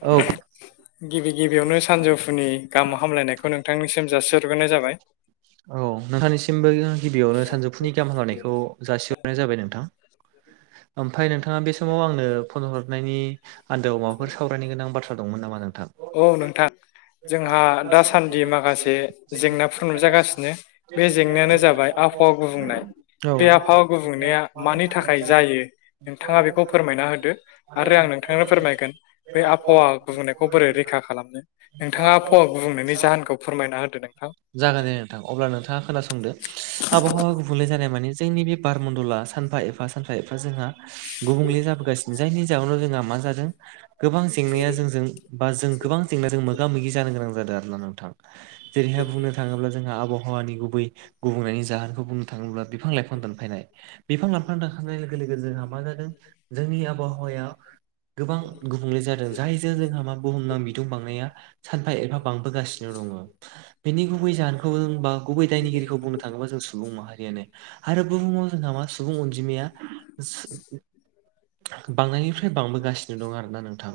औ गिबि गिबियावनो सानजौफुनि गाहाम हामलायनायखौ नोंथांनिसिम जासिहरग्रोनाय जाबाय। औ नोंथांनिसिमबो गिबियावनो सानजौफुनि गाहाम हामलायनायखौ जासिहरनाय जाबाय नोंथां ओमफ्राय नोंथाङा बे समाव आंनो फन हरनायनि आन्दोआव माबाफोर सावरायनो गोनां बाथ्रा दंमोन नामा नोंथां? औ नोंथां जोंहा दासान्दि माखासे जेंनाफोर नुजागासिनो बे जेंनायानो जाबाय आब- हावा गुबुंनाय बे आबहावा गुबुंनाया मानि थाखाय जायो नोंथाङा बेखौ फोरमायना होदो आरो आं नोंथांनो फोरमायगोन बे आबहावा गुबुंनायखौ खौ बोरै रैखा खालामनो नोंथाङा आबहावा गुबुंनायनि जाहोनखौ फोरमायना होदो नोंथां जागोन दे नोंथां अब्ला नोंथाङा खोनासंदो आबहावा गुबुंले जानाय मानि जोंनि बे बारमणडला सानफा एफा सानफा एफा जोंहा गुबुंले जाबोगासिनो जायनि जाहोनाव जोंहा मा जादों गोबां जेंनाया जोंजों बा जों गोबां जेंनाजों मोगा मोगि जानो गोनां जादों आरोना नोंथां जेरैहाय बुंनो थाङोब्ला जोंहा आबहावानि गुबै गुबुंनायनि जाहोनखौ बुंनो थाङोब्ला बिफां लाइफां दानफायनाय बिफां लाइफां दानफायनाय लोगो लोगो जोंहा मा जादों जोंनि आबहावाया गोबां गुबुंले जादों जायजों जोंहा मा बुहुमनां बिदुं बांनाया सानफा एफा बांबोगासिनो दङ'। बेनि गुबै जाहोनखौ जों बा गुबै दायनिगिरिखौ बुंनो थाङोबा जों सुबुं माहारियानो आरो बुहुमाव जोंहा मा सुबुं अनजिमाया बांनायनिफ्राय बांबोगासिनो दं आरो नोंथां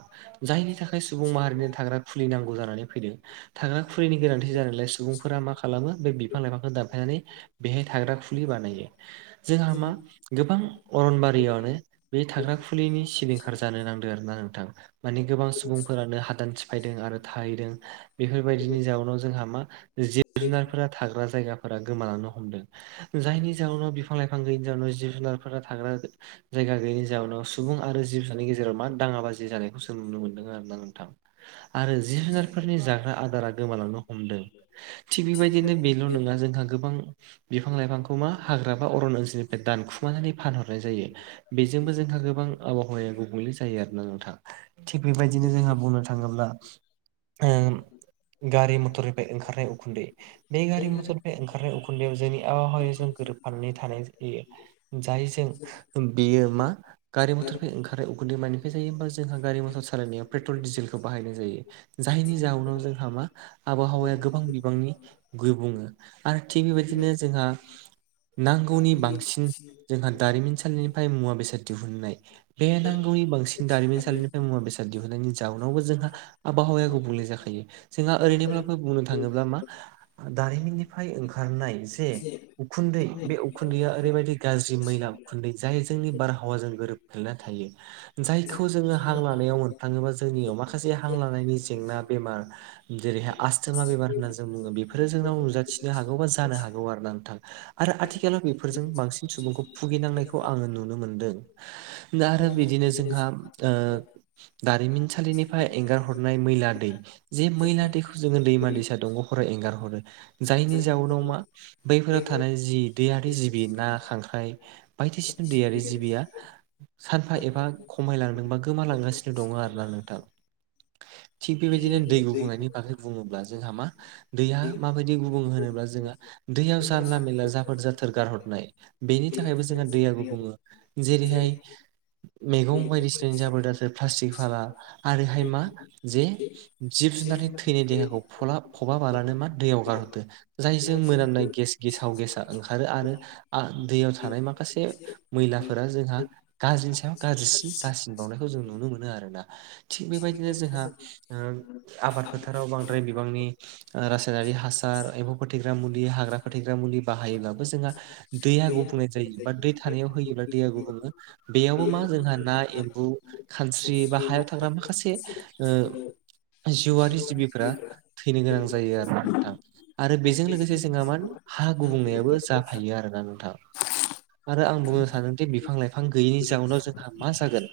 जायनि थाखाय सुबुं माहारिनो थाग्रा खुलि नांगौ जानानै फैदों थाग्रा खुलिनि गोनांथि जानायलाय सुबुंफोरा मा खालामो बे बिफां लाइफांखौ दानफायनानै बेहाय थाग्रा खुलि बानायो जोंहा मा गोबां अरनबारियानो बे थाग्रा खुलिनि सिलिंखार जानो नांदों आरो ना नोंथां मानि गोबां सुबुंफोरानो हादान सिफायदों आरो थाहैदों बेफोरबायदिनि जाउनाव जोंहा मा जिब जुनारफोरा थाग्रा जायगाफोरा गोमालांनो हमदों जायनि जाउनाव बिफां लाइफां गैयैनि जाउनाव जिब जुनारफोरा थाग्रा जायगा गैयैनि जाउनाव सुबुं आरो जिब सानि गेजेराव मा दाङाबाजि जानायखौसों नुनो मोनदों आरो ना नोंथां आरो जिब जुनारफोरनि जाग्रा आदारा गोमालांनो हमदों थिग बेबायदिनो बेल' नङा जोंहा गोबां बिफां लाइफांखौ मा हाग्रा बा अरन ओनसोलनिफ्राय दानखुमानानै फानहरनाय जायो बेजोंबो जोंहा गोबां आबहावाया गुबुंले जायो आरोना नोंथां। थिग बेबायदिनो जोंहा बुंनो थाङोब्ला ओ गारि मथरनिफ्राय ओंखारनाय उखुन्दै बे गारि मटरनिफ्राय ओंखारनाय उखुन्दैयाव जोंनि आबहावाजों गोरोबफानानै थानाय जायो। जायजों बेयो मा गारि मथरनि ओंखारो उगुन्दै मानिफ्राय जायोबा जोंहा गारि मथर सालायनायाव पेट्रल डिजेलखौ बाहायनाय जायो जायनि जाहनाव जोंहा मा आबहावाया गोबां बिबांनि बुङो आरो थिग बेबायदिनो जोंहा नांगौनि बांसिन जोंहा दारिमिनसानि मुा बेसाद दिहुननाय बे नांगौनि बांसिनारिमिननि मुवा बेसाद दिहुननायनि जाउनावबो जोंहा आबहावाया गुबुंले जाखायो जोंहा ओरैनोब्लाबो बुंनो थाङोब्ला मा दारिमिननिफ्राय ओंखारनाय जे उखुन्दै बे उखुन्दैया ओरैबायदि गाज्रि मैना उखुन्दै जाय जोंनि बारहावाजों गोरोब खोना थायो जायखौ जोङो हां लानायाव मोनफाङोबा जोंनियाव माखासे हां लानायनि जेंना बेमार जेरैहाय आस माथो मा बेबार होनना जों बुङो बेफोरो जोंनाव नुजाथिनो हागौ बा जानो हागौ आरो नोंथां। आरो आथिखालाव बेफोरजों बांसिन सुबुंखौ भुगिनांनायखौ आङो नुनो मोनदों। आरो बिदिनो जोंहा दारिमिनसालिनिफ्राय एंगार हर। हनाय मैला दै जे मैला दैखौ जोङो दैमा दैसा दंग' हराव एंगार हरो। जायनि जाउनाव मा बैफोराव थानाय जि दैयारि जिबि ना खांख्राइ बायदिसिना दैयारि जिबिया सानफा एबा खमायलां नोंबा गोमालांगासिनो दङ आरो ना नोंथां। थिग बेबायदिनो दै गुबुंनायनि बागै बुङोब्ला जोंहा मा दैया माबायदि गुबुं होनोब्ला जोंहा दैयाव जानला मेला जाफद जाथोर गारहरनाय बेनि थाखायबो जोंहा दैयाबो बुङो जेरैहाय मैगं बायदिसिना जाबो द प्लास्टिक फाला आरोहाय मा जे जिब जुनारनि थैनि देहाखौ फलाब खबााबालानो मा दैयाव गारहरदो जायजों मोनामनाय गेस गेसाव गेसा ओंखारो आरो दैयाव थानाय माखासे मैलाफोरा जोंहा गाज्रिनि सायाव गाज्रिसिन जाारसिन बावनायखौ जों नुनो मोनो आरोना थिग बेबायदिनो जोंहा आबाद फोथाराव बांद्राय बिबांनि रासायनारि हासार एम्फौ फोथैग्रा मुलि हाग्रा फोथैग्रा मुलि बाहायोब्लाबो जोंहा दैया गुब बुंनाय जायो बा दै थानायाव होयोब्ला दैया गुब बुङो बेयावबो मा जोंहा ना एम्बु खानस्रि बा हायाव थाग्रा माखासे जिउआरि जिबिफोरा थैनो गोनां जायो आरो नोंथां। आरो बेजों लोगोसे जोंहा मा हा गुबुंनायाबो जाफायो आरोना नोंथाङा। आरो आं बुंनो सानदि बिफां लाइफां गैयैनि जाउनाव जोंहा मा जागोन।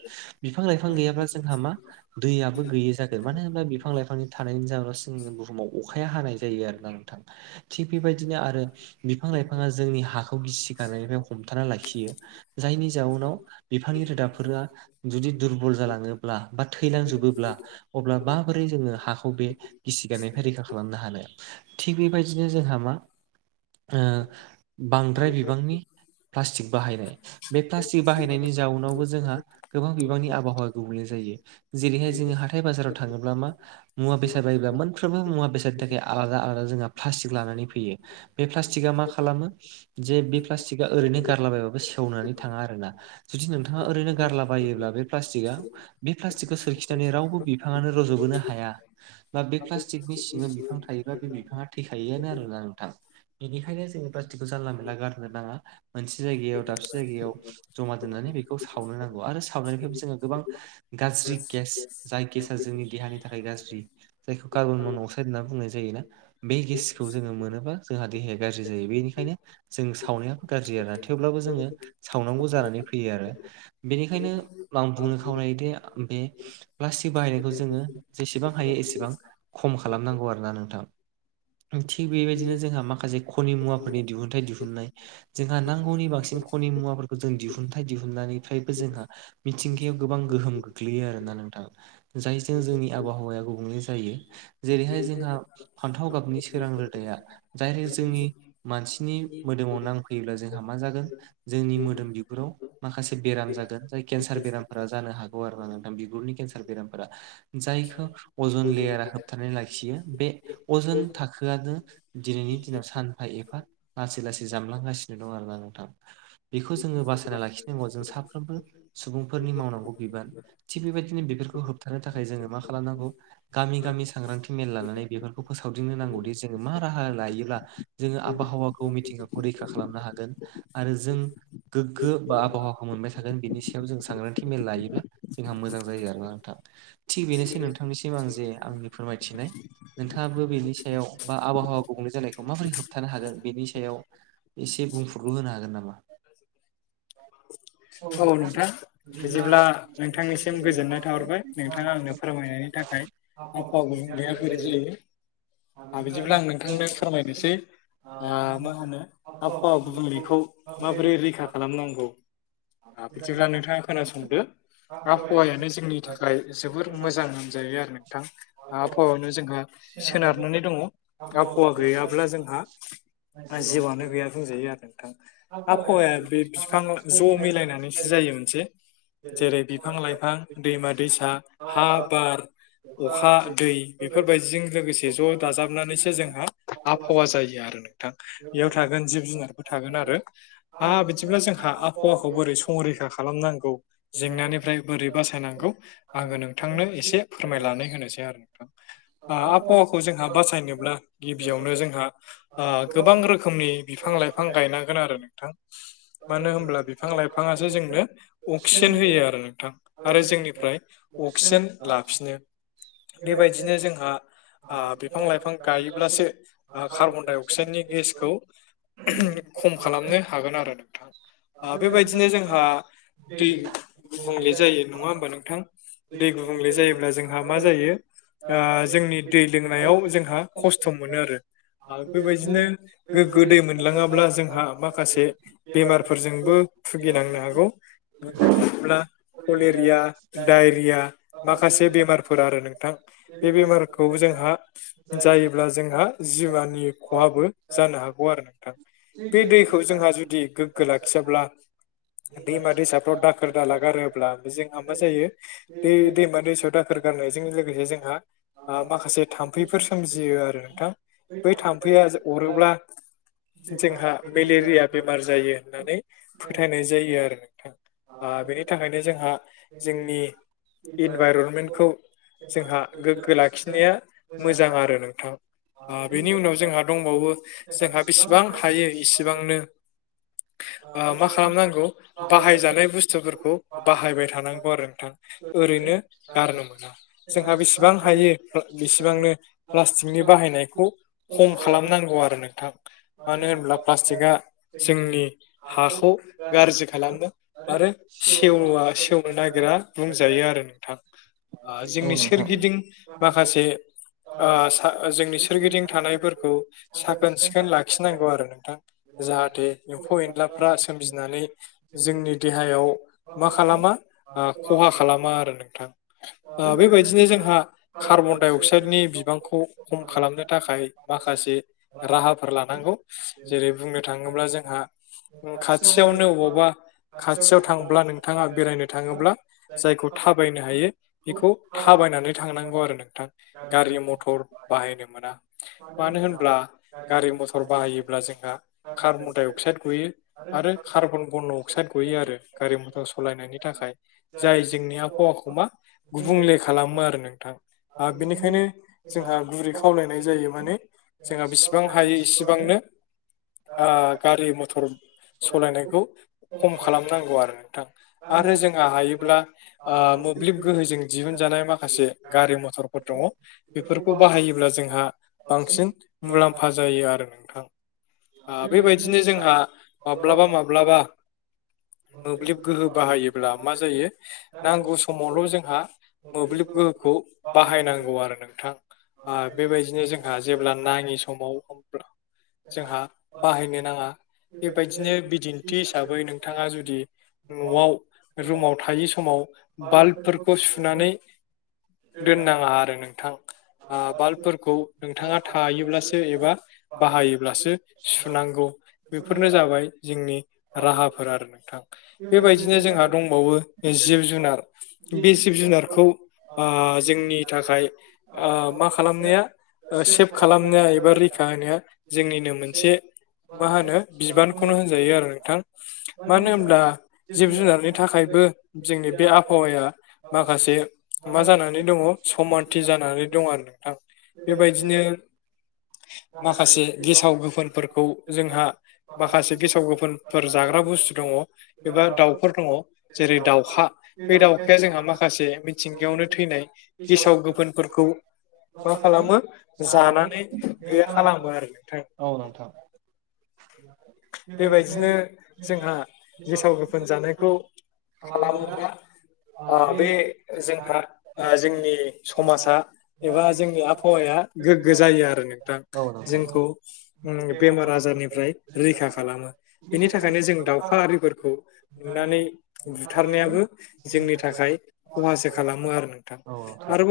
बिफां लाइफां गैयाब्ला जोंहा मा दैयाबो गैयि जागोन मानो होनबब्ला बिफां लाइफांनि थानायनि जाहोनाव जोंनि बुहुमाव अखाया हानाय जायो आरोना नोंथां। थिग बेबायदिनो आरो बिफां लाइफाङा जोंनि हाखौ गिसि गारनायनिफ्राय हमथाना लाखियो। जायनि जाउनाव बिफांनि रोदाफोरा जुदि दुरबल जालाङोब्ला बा थैलांजोबोब्ला अब्ला माबोरै जोङो हाखौ बे गिसि गारनायनिफ्राय रैखा खालामनो हानो। थिग बेबायदिनो जोंहा मा बांद्राय बिबांनि प्लास्टिक बाहायनाय बे प्लास्टिक बाहायनायनि जाउनावबो जोंहा गोबां बिबांनि आबहावा गुबुंले जायो जेरैहाय जोङो हाथाय बाजाराव थाङोब्ला मा मुवा बेसाद बायोब्ला मोनफ्रोमबो मुवा बेसादनि थाखाय आलादा आलादा जोंहा प्लास्टिक लानानै फैयो। बे प्लास्टिकआ मा खालामो। जे बे प्लास्टिकआ ओरैनो गारलाबायबाबो सेवनानै थाङा आरोना जुदि नोंथाङा ओरैनो गारला बायोब्ला बेक बे प्लास्टिकखौ सोरखिनानै रावबो बिफाङानो रज'बोनो हाया। बा बे प्लास्टिकनि सिङाव बिफां थायोबा बे बिफाङा थैखायोआनो आरोना नोंथां। बेनिखायनो जोङो प्लास्टिकखौ जानला मेला गारनो नाङा मोनसे जायगायाव दाबसे जायगायाव जमा दोन्नानै बेखौ सावनो नांगोन। आरो सावनायनिफ्रायबो जोङो गोबां गाज्रि गेस जाय गेसआ जोंनि देहानि थाखाय गाज्रि जायखौ कार्बन मन' अक्साइड होनना बुंनाय जायो ना। बे गेसखौ जोङो मोनोबा जोंहा देहाया गाज्रि जायो बेनिखायनो जों सावनाया गाज्रि आरो ना थेवब्लाबो जोङो सावनांगौ जानानै फैयो आरो। बेनिखायनो आं बुंनो खावलायोदि बे प्लास्टिक बाहायनायखौ जोङो जेसेबां हायो एसेबां खम खालामनांगौ आरोना नोंथां। थिग बेबायदिनो जोंहा माखासे खनि मुवाफोरनि दिहुनथाइ दिहुननाय जोंहा नांगौनि बांसिन खनि मुवाफोरखौ जों दिहुनथायाइ दिहुननानै निफ्रायबो जोंहा मिथिंगायाव गोबां गोहोम गोग्लैयो आरोना नोंथां जायजों जोंनि आबहावाया गुबुंले जायो जेरैहाय जोंहा फान्थाव गाबनि सोरां रोदाया दायरे जोंनि मानसिनि मोदोमाव नांफै फैयोब्ला जोंहा मा जागोन जोंनि मोदोम बिगुराव माखासे बेराम जागोन जाय केन्सार बेरामफोरा जानो हागौ आरो ना नोंथां बिगुरनि केन्सार बेरामफोरा। जायखौ अजन लेयारा होबथानानै लाखियो बे अजन थाखोआनो दिनैनि दिनाव सानफा एफा लासै लासै जामलांगासिनो दं आरोना नोंथां बेखौ जोङो बासायना लाखिनांगौ। जों साफ्रोमबो सुबुंफोरनि मावनांगौ बिबान। थिग बेबायदिनो बेफोरखौ होबथानो थाखाय जोङो मा खालामनांगौ गामि गामि सांग्रांथि मेल लानानै बेफोरखौ फोसावदिंनो नांगौदि जोङो मा राहा लायोब्ला जोङो आबहावाखौ मिथिंगाखौ रैखा खालामनो हागोन आरो जों गोग्गो बा आबहावाखौ मोनबाय थागोन बिनि सायाव जों सांग्रांथि मेल लायोब्ला जोंहा मोजां जायो आरोना नोंथां। थिग बेनोसै नोंथांनिसिम आं जे आंनि फोरमायथिनाय। नोंथाङाबो बेनि सायाव बा आबहावा गुबुंले जानायखौ माबोरै होबथानो हागोन बेनि सायाव एसे बुंफुरलु होनो हागोन नामा? औ नोंथां बिदिब्ला नोंथांनिसिम गोजोननाय थाहरबाय नोंथाङा आंनो फोरमायनायनि थाखाय। आबहावा गुंबुंलेया बोरै बोरै ओ बिदिब्ला आं नोंथांनो फोरमायनोसै। मा होनो आहाव गुबुंलेखौ माबोरै रैखा खालामनांगौ? बिदिब्ला नोंथाङा खोनासंदो। आबहावायानो जोंनि थाखाय जोबोर मोजां होनजायो आरो नोंथां। आबहावायानो जोंहा सोनारनानै दङ आबहावा गैयाब्ला जोंहा जिउआनो गैया बुंजायो आरो नोंथां। आबहावाया बे बिफां ज' मिलायनानैसो जायो मोनसे जेरै बिफां लाइफां दैमा दैसा हा बार अखा दै बेफोरबायदिजों लोगोसे ज' दाजाबनानैसो जोंहा आबहावा जायो आरो। नोंथां बेयाव थागोन जिब जुनारबो थागोन आरो आह बिदिब्ला जोंहा आबहावाखौ बोरै संरैखा खालामनांगौ जेंनानिफ्राय बोरै बासायनांगौ आङो नोंथांनो एसे फोरमायलनानै होनोसै आरो। आबहावाखौ जोंहा बासायनोब्ला गिबियावनो जोंहा गोबां रोखोमनि बिफां लाइफां गायनांगोन आरो नोंथां मानो होनब्ला बिफां लाइफाङासो जोंनो अक्सिजेन होयो आरो नोंथां आरो जोंनिफ्राय अक्सिजेन लाफिनो बेबायदिनो जोंहा बिफां लाइफां गायोब्लासो कार्बन डाइ अक्साइडनि गेसखौ खम खालामनो हागोन आरो नोंथां। बेबायदिनो जोंहा दै गुबुंले जायो नङा होमबा नोंथां? दै गुबुंले जायोब्ला जोंहा मा जायो? ओ जोंनि दै लोंनायाव जोंहा खस्थ' मोनो आरो। आरो बेबायदिनो गोग्गो दै मोनलाङाब्ला जोंहा माखासे बेमारफोरजों बो भुगिनांनो हागौ। थाङोब्ला कलेरिया डायरिया माखासे बे मारफोर आरो नोंथां। बे बेमारखौ जोंहा जायोब्ला जोंहा जिमानि खहाबो जानो हागौ आरो नोंथां बे दैखौ जोंहा जुदि गोग्गो लाखियाब्ला दैमा दैसाफ्राव दाखोर दाला गारोब्ला जोंहा मा जायो दै दैमा दैसायाव दाखोर गारनायजों लोगोसे जोंहा माखासे थाम्फैफोर सोमजियो आरो नोंथां बै थाम्फैया अरोब्ला जोंहा मेलेरिया बेमार जायो होननानै फोथायनाय जायो आरो नोंथां बेनि थाखायनो जोंहा जोंनि इनभाइरनमेन्टखौ जोंहा गोग्गो लाखिनाया मोजां आरो नोंथां बेनि उनाव जोंहा दंबावो जोंहा बेसिबां हायो इसिबांनो मा खालामनांगौ बाहायजानाय बुस्थुफोरखौ बाहायबाय थानांगौ आरो नोंथां ओरैनो गारनो मोना जोंहा बेसेबां हायो बेसेबांनो प्लास्टिकनि बाहायनायखौ खम खालामनांगौ आरो नोंथां मानो होनब्ला प्लास्टिकआ जोंनि हाखौ गाज्रि खालामो आरो सेवा सेवनो नागिरा बुंजायो आरो नोंथां औ जोंनि नोंथां सोरगिदिं माखासे जोंनि सोरगिदिं थानायफोरखौ साखोन सिखोन लाखिनांगौ आरो नोंथां जाहाथे एम्फौ एनलाफ्रा सोमजिनानै जोंनि देहायाव मा खालामा खहा खालामा आरो नोंथां बेबायदिनो जोंहा कार्बनडाइ अक्साइडनि बिबांखौ खम खालामनो थाखाय माखासे राहाफोर लानांगौ जेरै बुंनो थाङोब्ला जोंहा खाथियावनो बबावबा खाथियाव थांब्ला नोंथाङा बेरायनो थाङोब्ला जायखौ थाबायनो हायो बेखौ थाबायनानै थांनांगौ आरो नोंथां गारि मथर बाहायनो मोना मानो होनब्ला गारि मथर बाहायोब्ला जोंहा कार्बन डाइ अक्साइद गयो आरो कार्बन बन' अक्साइद गयो आरो गारि मथर सालायनायनि थाखाय जाय जोंनि आबहावाखौ मा गुबुंले खालामो आरो नोंथां बेनिखायनो जोंहा गुरै खावलायनाय जायो माने जोंहा बेसिबां हायो इसिबांनो गारि मथर सालायनायखौ खम खालामनांगौ आरो नोंथां आरो जोंहा हायोब्ला मोब्लिब गोहोजों दिहुनजानाय माखासे गारि मथरफोर दङ बेफोरखौ बाहायोब्ला जोंहा बांसिन मुलाम्फा जायो आरो नोंथां बेबायदिनो जोंहा माब्लाबा माब्लाबा मोब्लिब गोहो बाहायोब्ला मा जायो नांगौ समावल' जोंहा मोब्लिब गोहोखौ बाहायनांगौ आरो नोंथां बेबायदिनो जोंहा जेब्ला नाङि समाव जोंहा बाहायनो नाङा बेबायदिनो बिदिन्थि हिसाबै नोंथाङा जुदि न'आव रुमाव थायै समाव बाल्बफोरखौ सुनानै दोननाङा आरो नोंथां बाल्बफोरखौ नोंथाङा थायोब्लासो एबा बाहायोब्लासो सुनांगौ बेफोरनो जाबाय जोंनि राहाफोर आरो नोंथां बेबायदिनो जोंहा दंबावो जिब जुनार बे जिब जुनारखौ जोंनि थाखाय मा खालामनाया सेभ खालामनाया एबा रैखा होनाया जोंनिनो मोनसे मा होनो बिबानखौनो होनजायो आरो नोंथां मानो होनब्ला जिब जुनारनि थाखायबो जोंनि बे आबहावाया माखासे मा जानानै दङ समानथि जानानै दं आरो नोंथां बे बेबायदिनो बायदिनो माखासे गेसाव गोफोनफोरखौ जोंहा माखासे गेसाव गोफोनफोर जाग्रा बुस्थु दंङो एबा दाउफोर दंङो जेरै दाउखा बे दाउखाया जोंहा माखासे मिथिंगायावनो थैनाय गेसाव गोफोनफोरखौ मा खालामो जानानै गैया खालामो आरो नोंथां औ नोंथां बेबायदिनो जोंहा गेसाव गोफोन जानायखौ खालामोब्ला बे जोंहा जोंनि समाजा एबा जोंनि आबाहावाया गोग्गो जायो आरो नोंथां औ जोंखौ नोंथां बेमार आजारनिफ्राय रैखा खालामो बिनि थाखायनो जों दाउखा आरिफोरखौ नुनानै बुथारनायाबो जोंनि थाखाय खहासो खालामो आरो नोंथां